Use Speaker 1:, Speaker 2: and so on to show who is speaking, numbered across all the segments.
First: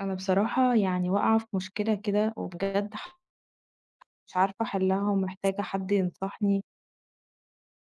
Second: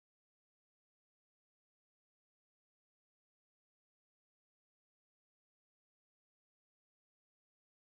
Speaker 1: أنا بصراحة يعني واقعة في مشكلة كده وبجد مش عارفة أحلها ومحتاجة حد ينصحني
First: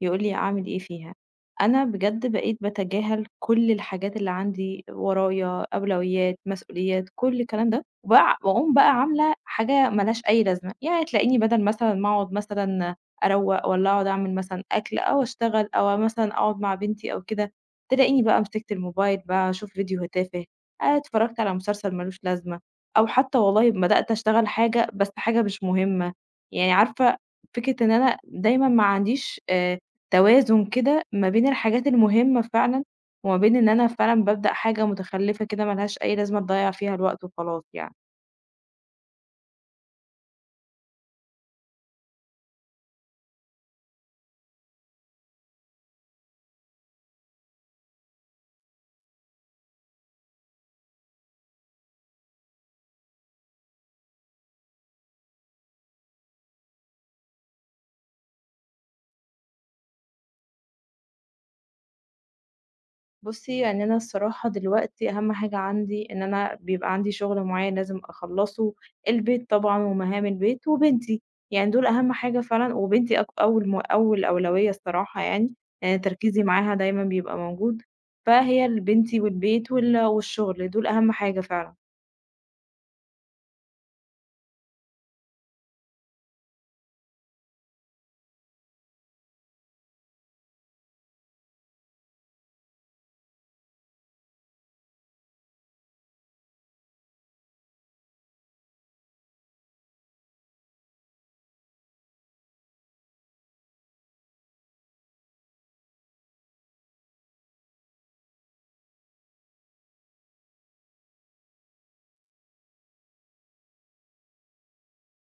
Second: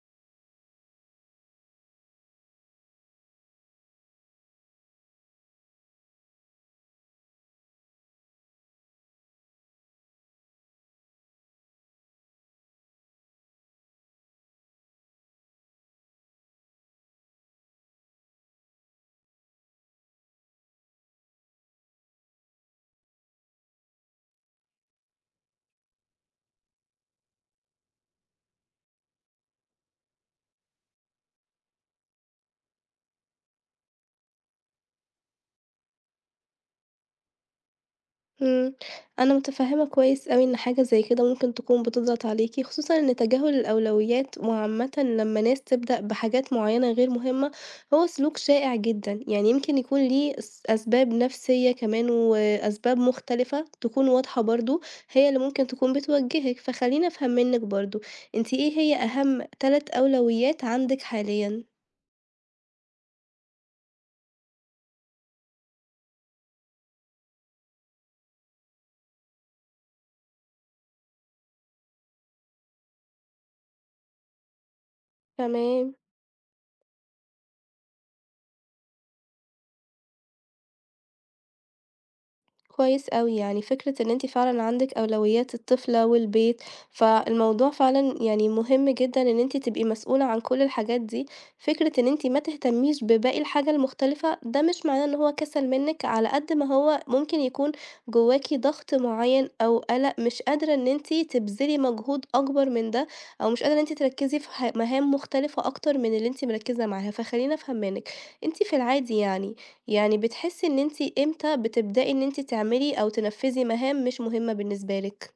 Speaker 1: يقول لي أعمل إيه فيها. أنا بجد بقيت باتجاهل كل الحاجات اللي عندي ورايا، أولويات، مسؤوليات، كل الكلام ده، وباع وأقوم بقى عاملة حاجة ما لهاش أي لازمة، يعني تلاقيني بدل مثلًا ما أقعد مثلًا أروّق والّا أقعد أعمل مثلًا أكل أو أشتغل أو مثلًا أقعد مع بنتي أو كده، تلاقيني بقى مسكت الموبايل بقى أشوف فيديو تافه، اتفرجت على مسلسل ما لوش لازمة، أو حتى والله بدأت أشتغل حاجة بس حاجة مش مهمة، يعني عارفة فكرة إن أنا دايمًا ما عنديش توازن كده ما بين الحاجات المهمة فعلًا، وما بين إن أنا فعلًا بابدأ حاجة متخلفة كده ما لهاش أي لازمة تضيّع فيها الوقت وخلاص يعني.
Speaker 2: إمم، أنا متفهمة كويس أوي إن حاجة زي كده ممكن تكون بتضغط عليكِ، خصوصًا إن تجاهل الأولويات وعامةً لمّا ناس تبدأ بحاجات معينة غير مهمة، هو سلوك شائع جدًا، يعني يمكن يكون ليه أسباب نفسية كمان وأسباب مختلفة تكون واضحة برضه، هي اللي ممكن تكون بتوجهِك، فخلّيني أفهم منِّك برضه، أنتِ إيه هي أهم 3 أولويات عندِك حاليًا؟
Speaker 1: بُصّي يعني أنا الصراحة دلوقتي أهم حاجة عندي إن أنا بيبقى عندي شغل معين لازم أخلّصه، البيت طبعًا ومهام البيت وبنتي، يعني دول أهم حاجة فعلًا وبنتي أك أول م أول أولوية الصراحة يعني،
Speaker 2: تمام.
Speaker 1: يعني تركيزي معاها دايمًا بيبقى موجود، فهي بنتي والبيت والشغل دول أهم حاجة فعلًا.
Speaker 2: كويس أوي، يعني فكرة إن أنتِ فعلًا عندِك أولويات الطفلة والبيت، فالموضوع فعلًا يعني مهم جدًا إن أنتِ تبقي مسؤولة عن كل الحاجات دي، فكرة إن أنتِ ما تهتميش بباقي الحاجة المختلفة ده مش معناه إن هو كسل منِك، على قد ما هو ممكن يكون جواكِ ضغط معين أو قلق مش قادرة إن أنتِ تبذلي مجهود أكبر من ده، أو مش قادرة إن أنتِ تركزي في مهام مختلفة أكتر من اللي أنتِ مركزة معاها، فخليني أفهم منِك، أنتِ في العادي يعني بتحسي إن أنتِ إمتى بتبدئي إن أنتِ تعملي أو تنفّذي مهام مش مهمة بالنسبة لِك؟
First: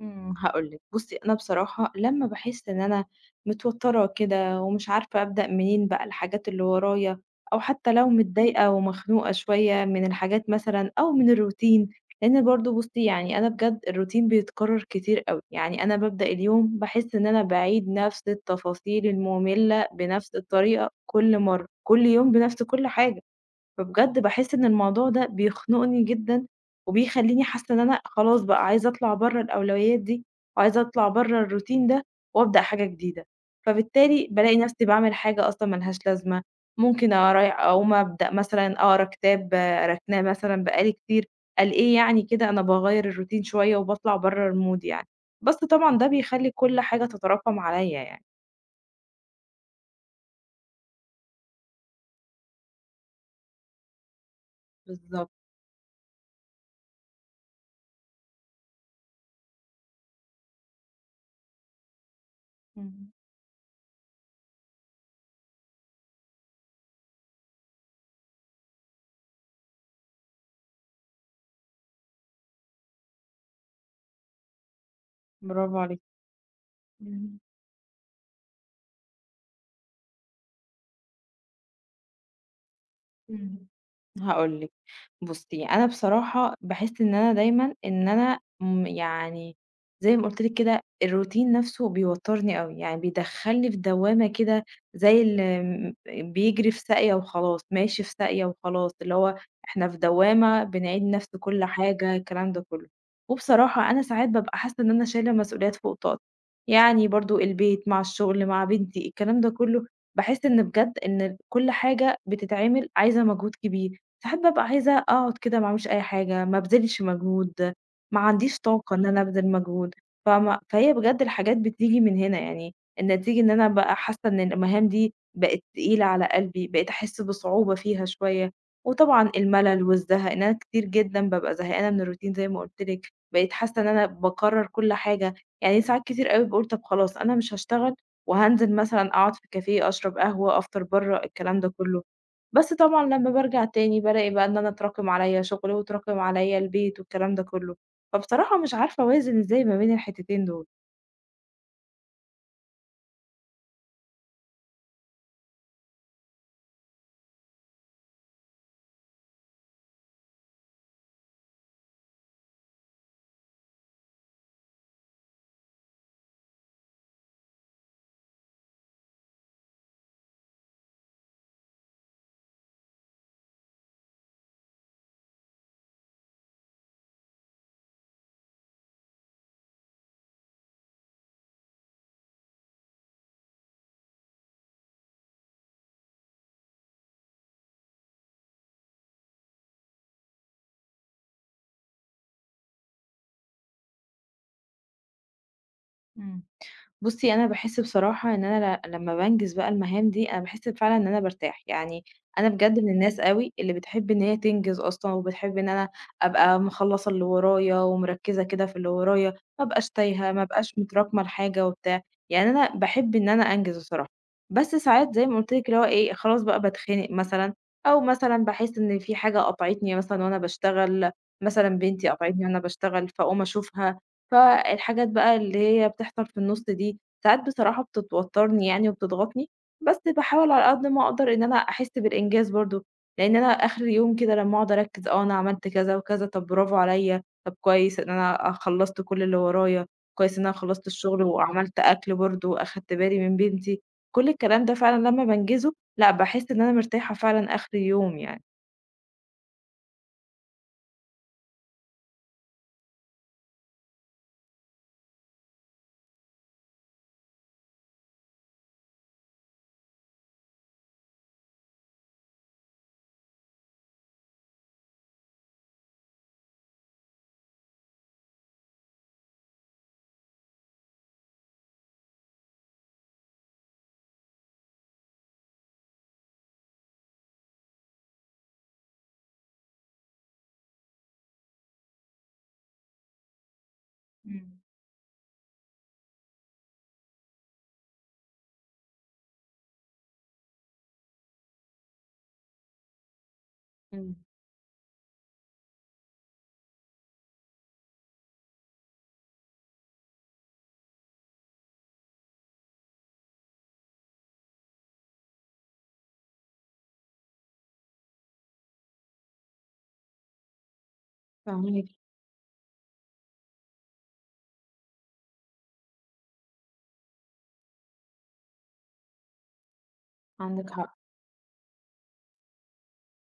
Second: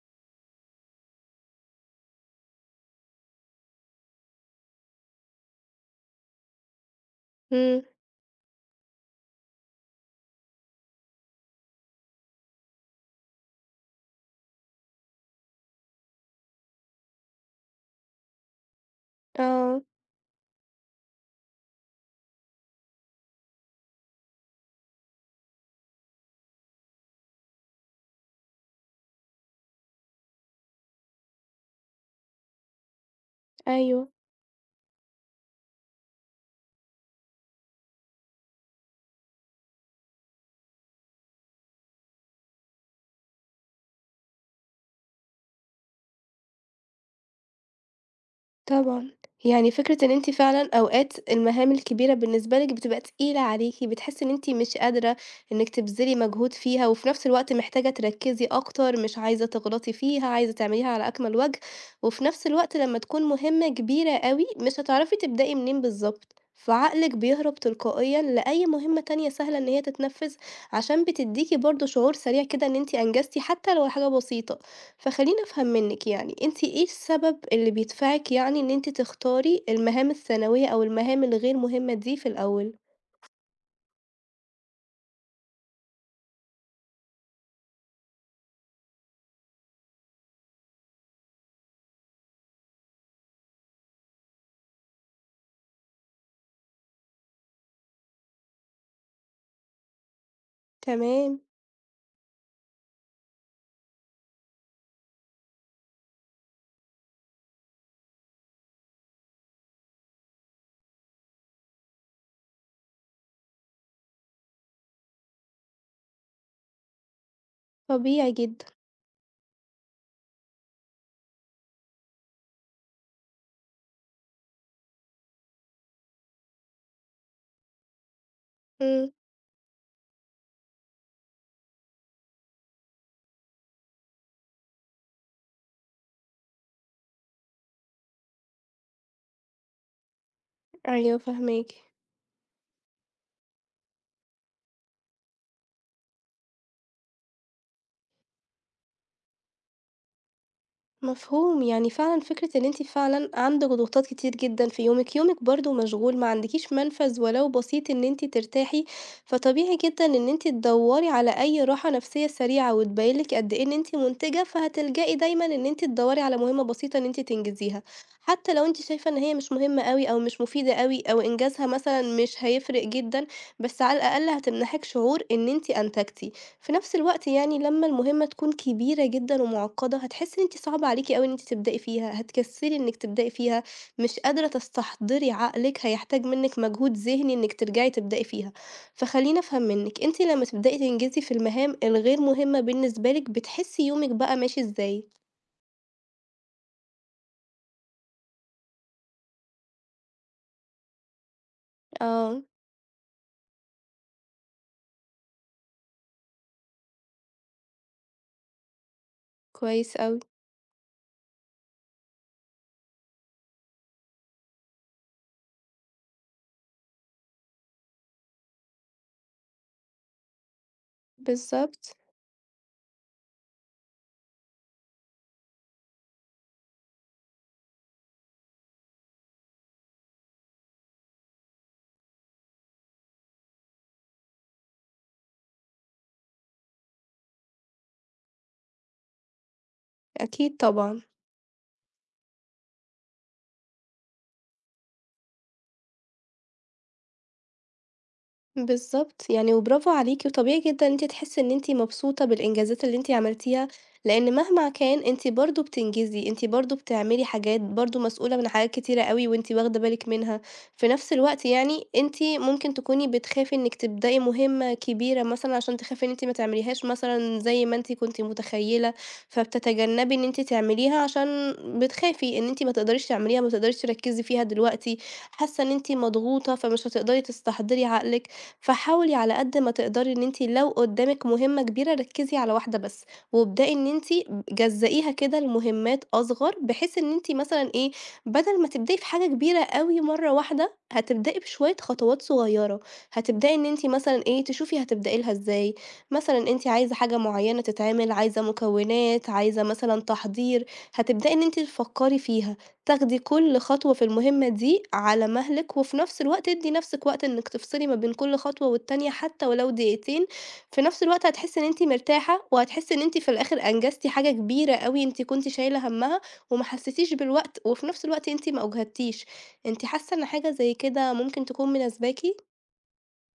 Speaker 1: إمم، هاقول لِك، بُصّي أنا بصراحة لمّا باحس إن أنا متوترة كده ومش عارفة أبدأ منين بقى الحاجات اللي ورايا، أو
Speaker 2: إمم،
Speaker 1: حتى لو متضايقة ومخنوقة شوية من الحاجات مثلًا أو من الroutine، لأن برضه بُصّي يعني أنا بجد الroutine بيتكرر كتير أوي، يعني أنا بابدأ اليوم باحس إن أنا باعيد نفس التفاصيل
Speaker 2: آه،
Speaker 1: المملة بنفس الطريقة كل مرة، كل يوم بنفس كل حاجة. فبجد باحس إن الموضوع ده بيخنقني جدًا، وبيخلّيني حاسة إن أنا خلاص بقى عايزة أطلع برّه الأولويات دي، وعايزة أطلع برّه الروتين ده وأبدأ حاجة جديدة،
Speaker 2: أيوه.
Speaker 1: فبالتالي بالاقي نفسي باعمل حاجة أصلًا ما لهاش لازمة، ممكن أرايح أقوم أبدأ مثلًا أقرا كتاب راكناه مثلًا بقى لي كتير، ألاقيه يعني كده أنا باغيّر الروتين شوية وباطلع برّه المود يعني، بس طبعًا ده بيخلّي كل حاجة تتراكم عليَّ يعني.
Speaker 2: طبعًا، يعني فكرة إن أنتِ فعلًا أوقات المهام الكبيرة بالنسبة لِك بتبقى تقيلة عليكِ، بتحسي إن أنتِ مش قادرة
Speaker 1: بالضبط،
Speaker 2: إنِك تبذلي مجهود فيها، وفي نفس الوقت محتاجة تركّزي أكتر، مش عايزة تغلطي فيها، عايزة تعمليها على أكمل وجه، وفي نفس الوقت لمّا
Speaker 1: إمم،
Speaker 2: تكون مهمة كبيرة أوي مش هتعرفي تبدئي منين بالضبط، فعقلِك بيهرب تلقائيًا لأي مهمة تانية سهلة إن هي تتنفّذ، عشان بتدّيكِ برضه شعور سريع كده إن أنتِ أنجزتِ حتى لو حاجة بسيطة. فخلّيني أفهم
Speaker 1: برافو عليكِ.
Speaker 2: منِّك يعني، أنتِ إيه السبب
Speaker 1: إمم.
Speaker 2: اللي بيدفعِك يعني إن أنتِ تختاري المهام الثانوية أو المهام الغير مهمة دي في الأول؟
Speaker 1: إمم. هاقول لِك، بُصّي، أنا بصراحة باحس إن أنا دايمًا إن أنا يعني زي ما قُلت لِك كده الروتين نَفْسه بيوتّرني أوي، يعني بيدخّلني في دوّامة كده زي ال م بيجري في ساقية وخلاص، ماشي في ساقية وخلاص، اللي هو إحنا في دوّامة بنعيد نَفْس
Speaker 2: تمام،
Speaker 1: كل حاجة الكلام ده كُلّه. وبصراحة أنا ساعات بابقى حاسّة إن أنا شايلة مسؤوليات فوق طاقتي، يعني برضه البيت مع الشغل مع بنتي الكلام ده كُلّه، باحس إن بجد إن كل حاجة بتتعمل عايزة مجهود كبير، ساعات بابقى عايزة أقعد كده ما اعملش أي حاجة، ما ابذلش مجهود، ما
Speaker 2: طبيعي
Speaker 1: عنديش
Speaker 2: جدًا،
Speaker 1: طاقة إن أنا أبذل مجهود، فما فهي بجد الحاجات بتيجي من هنا يعني، النتيجة إن أنا بقى حاسة إن المهام دي بقت تقيلة على قلبي، بقيت أحس بصعوبة فيها شوية،
Speaker 2: إمم،
Speaker 1: وطبعًا الملل والزهق، إن أنا كتير جدًا بابقى زهقانة من الروتين زي ما قُلت لِك، بقيت حاسة إن أنا باكرر كل حاجة، يعني ساعات كتير أوي باقول طب خلاص أنا مش هاشتغل وهانزل مثلًا أقعد في كافيه، أشرب قهوة، أفطر برّه،
Speaker 2: أيوه
Speaker 1: الكلام ده
Speaker 2: فاهماكِ.
Speaker 1: كلّه. بس طبعًا لمّا بارجع تاني بالاقي بقى إن أنا اتراكم عليّا شغل، واتراكم عليّا البيت والكلام ده كلّه. فبصراحة مش عارفة أوازن إزاي ما بين الحتتين دول.
Speaker 2: مفهوم، يعني فعلًا فكرة إن أنتِ فعلًا عندِك ضغوطات كتير جدًا في يومِك، يومِك برضه مشغول، ما عندكيش منفذ ولو بسيط إن أنتِ ترتاحي، فطبيعي جدًا إن أنتِ تدوري على أي راحة نفسية سريعة، وتبين لِك قد إيه إن أنتِ منتجة، فهتلجئي دايمًا إن أنتِ تدوري على مهمة بسيطة إن أنتِ تنجزيها، حتى لو أنتِ شايفة إن هي مش مهمة أوي أو مش مفيدة أوي أو إنجازها مثلًا مش هيفرق جدًا، بس على الأقل هتمنحِك شعور إن أنتِ أنتجتِ. في نفس الوقت يعني لمّا المهمة تكون كبيرة جدًا ومُعقّدة، هتحسّي إن أنتِ صعب عليكِ أوي إن أنتِ تبدئي فيها، هتكسّلي إنِّك تبدئي فيها، مش قادرة تستحضري عقلِك، هيحتاج منِّك مجهود ذهني إنِّك ترجعي تبدئي فيها. فخلّيني أفهم منِّك، أنتِ لمّا تبدئي تنجزي في المهام الغير مهمة بالنسبة لِك، بتحسّي يومِك بقى ماشي إزاي؟
Speaker 1: إمم. بُصّي، أنا باحس بصراحة إن أنا لمّا بانجز بقى المهام دي، أنا باحس فعلًا إن أنا بارتاح، يعني
Speaker 2: آه،
Speaker 1: أنا بجد من الناس أوي اللي بتحب إن هي تنجز أصلًا، وبتحب إن أنا أبقى مخلّصة اللي ورايا ومركّزة كده في اللي ورايا، ما ابقاش
Speaker 2: كويس أوي،
Speaker 1: تايهة، ما ابقاش متراكمة الحاجة وبتاع، يعني أنا باحب إن أنا أنجز بصراحة، بس ساعات زي ما قُلت لِك اللي هو إيه، خلاص بقى باتخنق مثلًا، أو مثلًا باحس إن في حاجة قاطعتني مثلًا وأنا باشتغل، مثلًا
Speaker 2: بالضبط،
Speaker 1: بنتي قاطعتني وأنا باشتغل، فاقوم أشوفها، فالحاجات بقى اللي هي بتحصل في النُص دي ساعات بصراحة بتتوتّرني يعني وبتضغطني، بس باحاول على قد ما أقدر إن أنا أحس بالإنجاز برضه، لإن أنا آخر اليوم كده لمّا أقعد أركّز آه، أنا عملت كذا وكذا، طَب برافو عليَّ، طَب كويس إن أنا خلّصت كل اللي ورايا، كويس إن أنا
Speaker 2: أكيد
Speaker 1: خلّصت
Speaker 2: طبعًا.
Speaker 1: الشغل وعملت أكل برضه وأخدت بالي من بنتي، كل الكلام ده فعلًا لمّا بانجزه، لأ باحس إن أنا مرتاحة فعلًا آخر اليوم يعني.
Speaker 2: بالضبط، يعني وبرافو عليكِ، وطبيعي جدًا إن أنتِ تحسّي إن أنتِ مبسوطة بالإنجازات اللي أنتِ عملتيها، لإن مهما كان أنتِ برضه بتنجزي، أنتِ برضه بتعملي حاجات، برضه مسؤولة من حاجات كتيرة أوي وأنتِ واخدة بالِك منها، في نفس الوقت يعني أنتِ ممكن تكوني بتخافي إنِّك تبدئي مهمة كبيرة مثلًا عشان تخافي إن أنتِ ما تعمليهاش مثلًا زي ما أنتِ كنتِ متخيلة، فبتتجنبي إن أنتِ تعمليها عشان بتخافي إن أنتِ ما تقدريش تعمليها، ما تقدريش تركّزي فيها دلوقتي، حاسة إن أنتِ مضغوطة، فمش هتقدري تستحضري عقلِك. فحاولي على قد ما تقدري إن أنتِ لو قدامِك مهمة كبيرة ركّزي على واحدة بس، وابدئي إن أنتِ
Speaker 1: إمم،
Speaker 2: جزّئيها كده لمهمات أصغر، بحيث إن أنتِ مثلًا إيه، بدل ما تبدئي في حاجة كبيرة أوي مرّة واحدة، هتبدئي بشوية خطوات صغيّرة، هتبدئي إن أنتِ
Speaker 1: إمم،
Speaker 2: مثلًا إيه، تشوفي هتبدئي لها إزاي، مثلًا أنتِ عايزة حاجة معيّنة تتعمل، عايزة مكونات، عايزة مثلًا تحضير، هتبدئي إن أنتِ تفكّري فيها. تاخدي كل خطوة في المهمة دي على مهلِك، وفي نفس الوقت ادّي نفسِك وقت إنِّك تفصلي ما بين كل خطوة والتانية حتى ولو دقيقتين، في نفس الوقت هتحسّي إن أنتِ
Speaker 1: فاهماكِ،
Speaker 2: مرتاحة، وهتحسّي إن أنتِ في الآخر أنجزتِ حاجة كبيرة أوي أنتِ كنتِ شايلة هَمّها، وما حسّيتيش بالوقت، وفي نفس الوقت أنتِ ما أُجهدتيش، أنتِ حاسة إن حاجة
Speaker 1: عندِك
Speaker 2: زي
Speaker 1: حق.
Speaker 2: كده ممكن تكون مناسباكِ؟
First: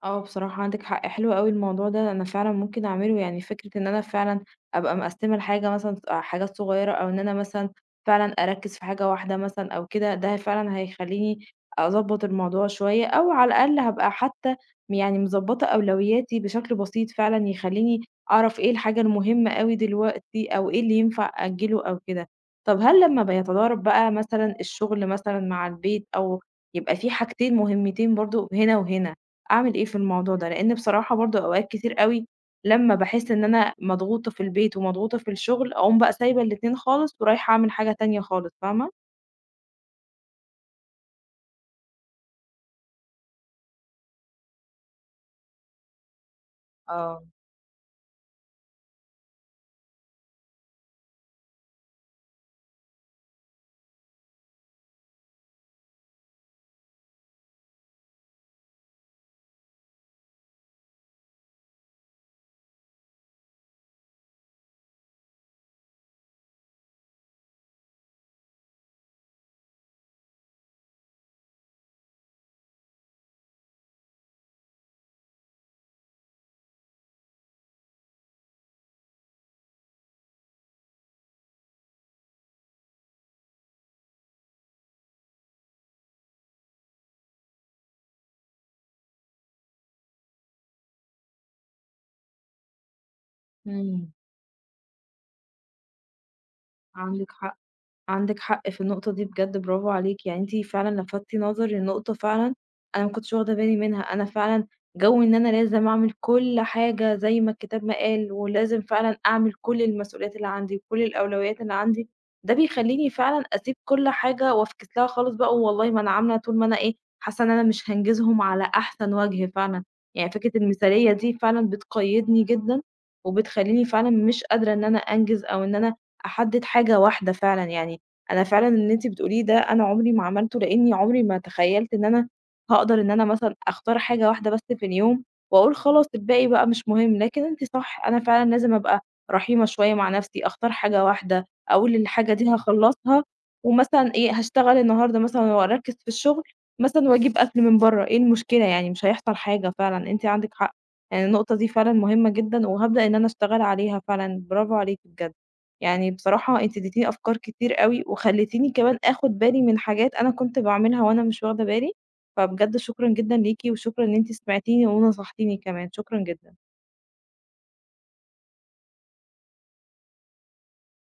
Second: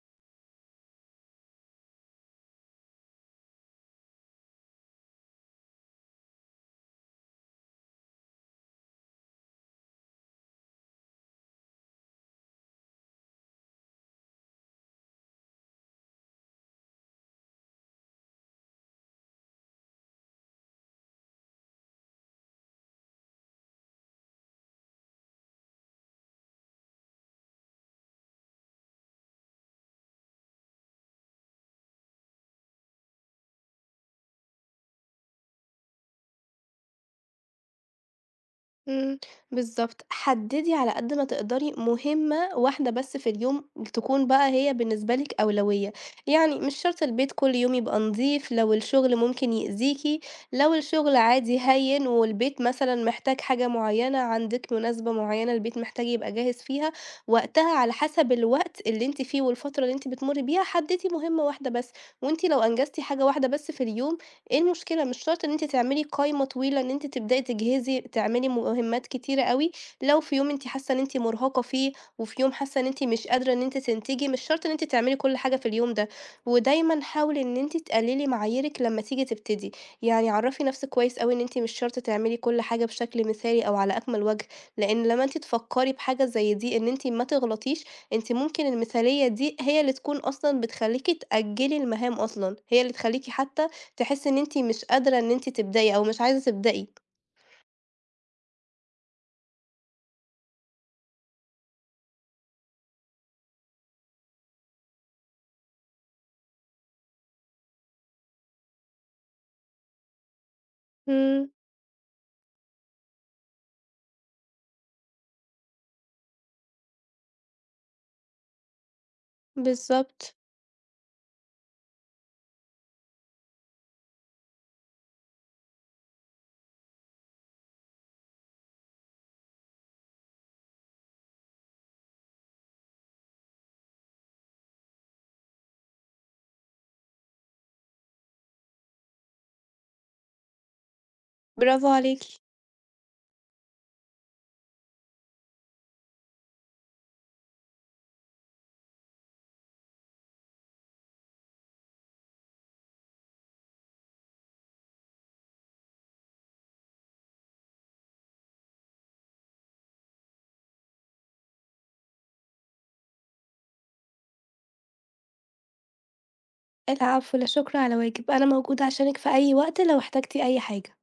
Speaker 1: آه، بصراحة عندِك حق، حلو أوي الموضوع ده، أنا فعلًا ممكن أعمله، يعني فكرة إن أنا فعلًا أبقى مقسّمة الحاجة مثلًا حاجات صغيّرة أو إن أنا مثلًا فعلًا أركّز في حاجة واحدة مثلًا أو كده، ده فعلًا هيخلّيني أضبّط الموضوع شوية أو على الأقل هابقى حتى يعني مضبّطة أولوياتي بشكل بسيط فعلًا يخلّيني أعرف إيه الحاجة المهمة أوي دلوقتي أو إيه اللي ينفع أأجّله أو كده. طَب هل لمّا بيتضارب بقى مثلًا الشغل مثلًا مع البيت أو يبقى في حاجتين مهمتين برضه هنا وهنا، أعمل إيه في الموضوع ده؟ لإن بصراحة برضه أوقات كتير أوي لمّا باحس إن أنا مضغوطة في البيت ومضغوطة في الشغل، أقوم بقى سايبة الاتنين خالص ورايحة أعمل حاجة تانية خالص، فاهمة؟
Speaker 2: إمم، بالضبط، حدّدي على قد ما تقدري مهمة واحدة بس في اليوم تكون بقى هي بالنسبة لِك أولوية، يعني مش شرط
Speaker 1: آه،
Speaker 2: البيت كل يوم يبقى نضيف، لو الشغل ممكن يأذيكِ، لو الشغل عادي هيّن والبيت مثلًا محتاج حاجة معيّنة، عندِك مناسبة معيّنة البيت محتاج يبقى جاهز فيها، وقتها على حسب الوقت اللي أنتِ فيه والفترة اللي أنتِ بتمُرّي بيها، حدّدي مهمة واحدة بس، وأنتِ لو أنجزتِ حاجة واحدة بس في اليوم إيه المشكلة؟ مش شرط إن أنتِ تعملي قايمة طويلة إن أنتِ تبدئي تجهزي تعملي مهمات كتيرة أوي، لو في يوم أنتِ حاسة إن أنتِ مرهقة فيه، وفي يوم حاسة إن أنتِ مش قادرة إن أنتِ تنتجي، مش شرط إن أنتِ تعملي كل حاجة في اليوم ده، ودايمًا حاولي إن أنتِ تقللي معاييرِك لمّا تيجي تبتدي، يعني عرفي نفسِك كويس أوي إن أنتِ مش شرط تعملي كل حاجة بشكل مثالي أو على أكمل وجه، لإن لمّا أنتِ تفكري بحاجة زي دي إن أنتِ ما تغلطيش، أنتِ ممكن المثالية دي هي اللي تكون أصلًا بتخليكِ تأجلي المهام أصلًا، هي اللي تخليكِ حتى
Speaker 1: إمم،
Speaker 2: تحسي إن أنتِ مش قادرة إن أنتِ تبدئي أو مش عايزة تبدئي.
Speaker 1: عندِك حق. عندِك حق في النقطة دي بجد برافو عليكِ، يعني أنتِ فعلًا لفتِّ نظري لنقطة فعلًا أنا ما كنتش واخدة بالي منها، أنا فعلًا جو إن أنا لازم أعمل كل حاجة زي ما الكتاب ما قال، ولازم فعلًا أعمل كل المسؤوليات اللي عندي وكل
Speaker 2: إمم،
Speaker 1: الأولويات اللي عندي، ده بيخلّيني فعلًا أسيب كل حاجة وأفكس لها خالص بقى، والله ما أنا عاملة طول ما أنا إيه، حاسة إن أنا مش هانجزهم على أحسن وجه فعلًا، يعني
Speaker 2: بالضبط،
Speaker 1: فكرة المثالية دي فعلًا بتقيدني جدًا، وبتخلّيني فعلًا مش قادرة إن أنا أنجز أو إن أنا أحدد حاجة واحدة فعلًا يعني. أنا فعلًا اللي أنتِ بتقوليه ده أنا عمري ما عملته، لإني عمري ما تخيّلت إن أنا هاقدر إن أنا مثلًا أختار حاجة واحدة بس في اليوم، وأقول خلاص الباقي بقى مش مهم، لكن أنتِ صح، أنا فعلًا لازم أبقى رحيمة شوية مع نفسي، أختار حاجة واحدة،
Speaker 2: برافو
Speaker 1: أقول الحاجة
Speaker 2: عليكِ،
Speaker 1: دي هاخلّصها، ومثلًا إيه، هاشتغل النهارده مثلًا وأركّز في الشغل مثلًا وأجيب أكل من برّه، إيه المشكلة يعني مش هيحصل حاجة فعلًا، أنتِ عندِك حق، يعني النقطة دي فعلًا مهمة جدًا، وهابدأ إن أنا أشتغل عليها فعلًا، برافو عليكِ بجد. يعني بصراحة أنتِ اديتيني أفكار كتير أوي، وخلّيتيني كمان آخُد بالي من حاجات أنا كنت باعملها وأنا مش واخدة بالي، فبجد شكرًا جدًا ليكِ، وشكرًا إن أنتِ سمعتيني ونصحتيني كمان، شكرًا جدًا.
Speaker 2: العفو، لا شكر على واجب، أنا موجودة عشانِك في أي وقت لو احتجتِ أي حاجة.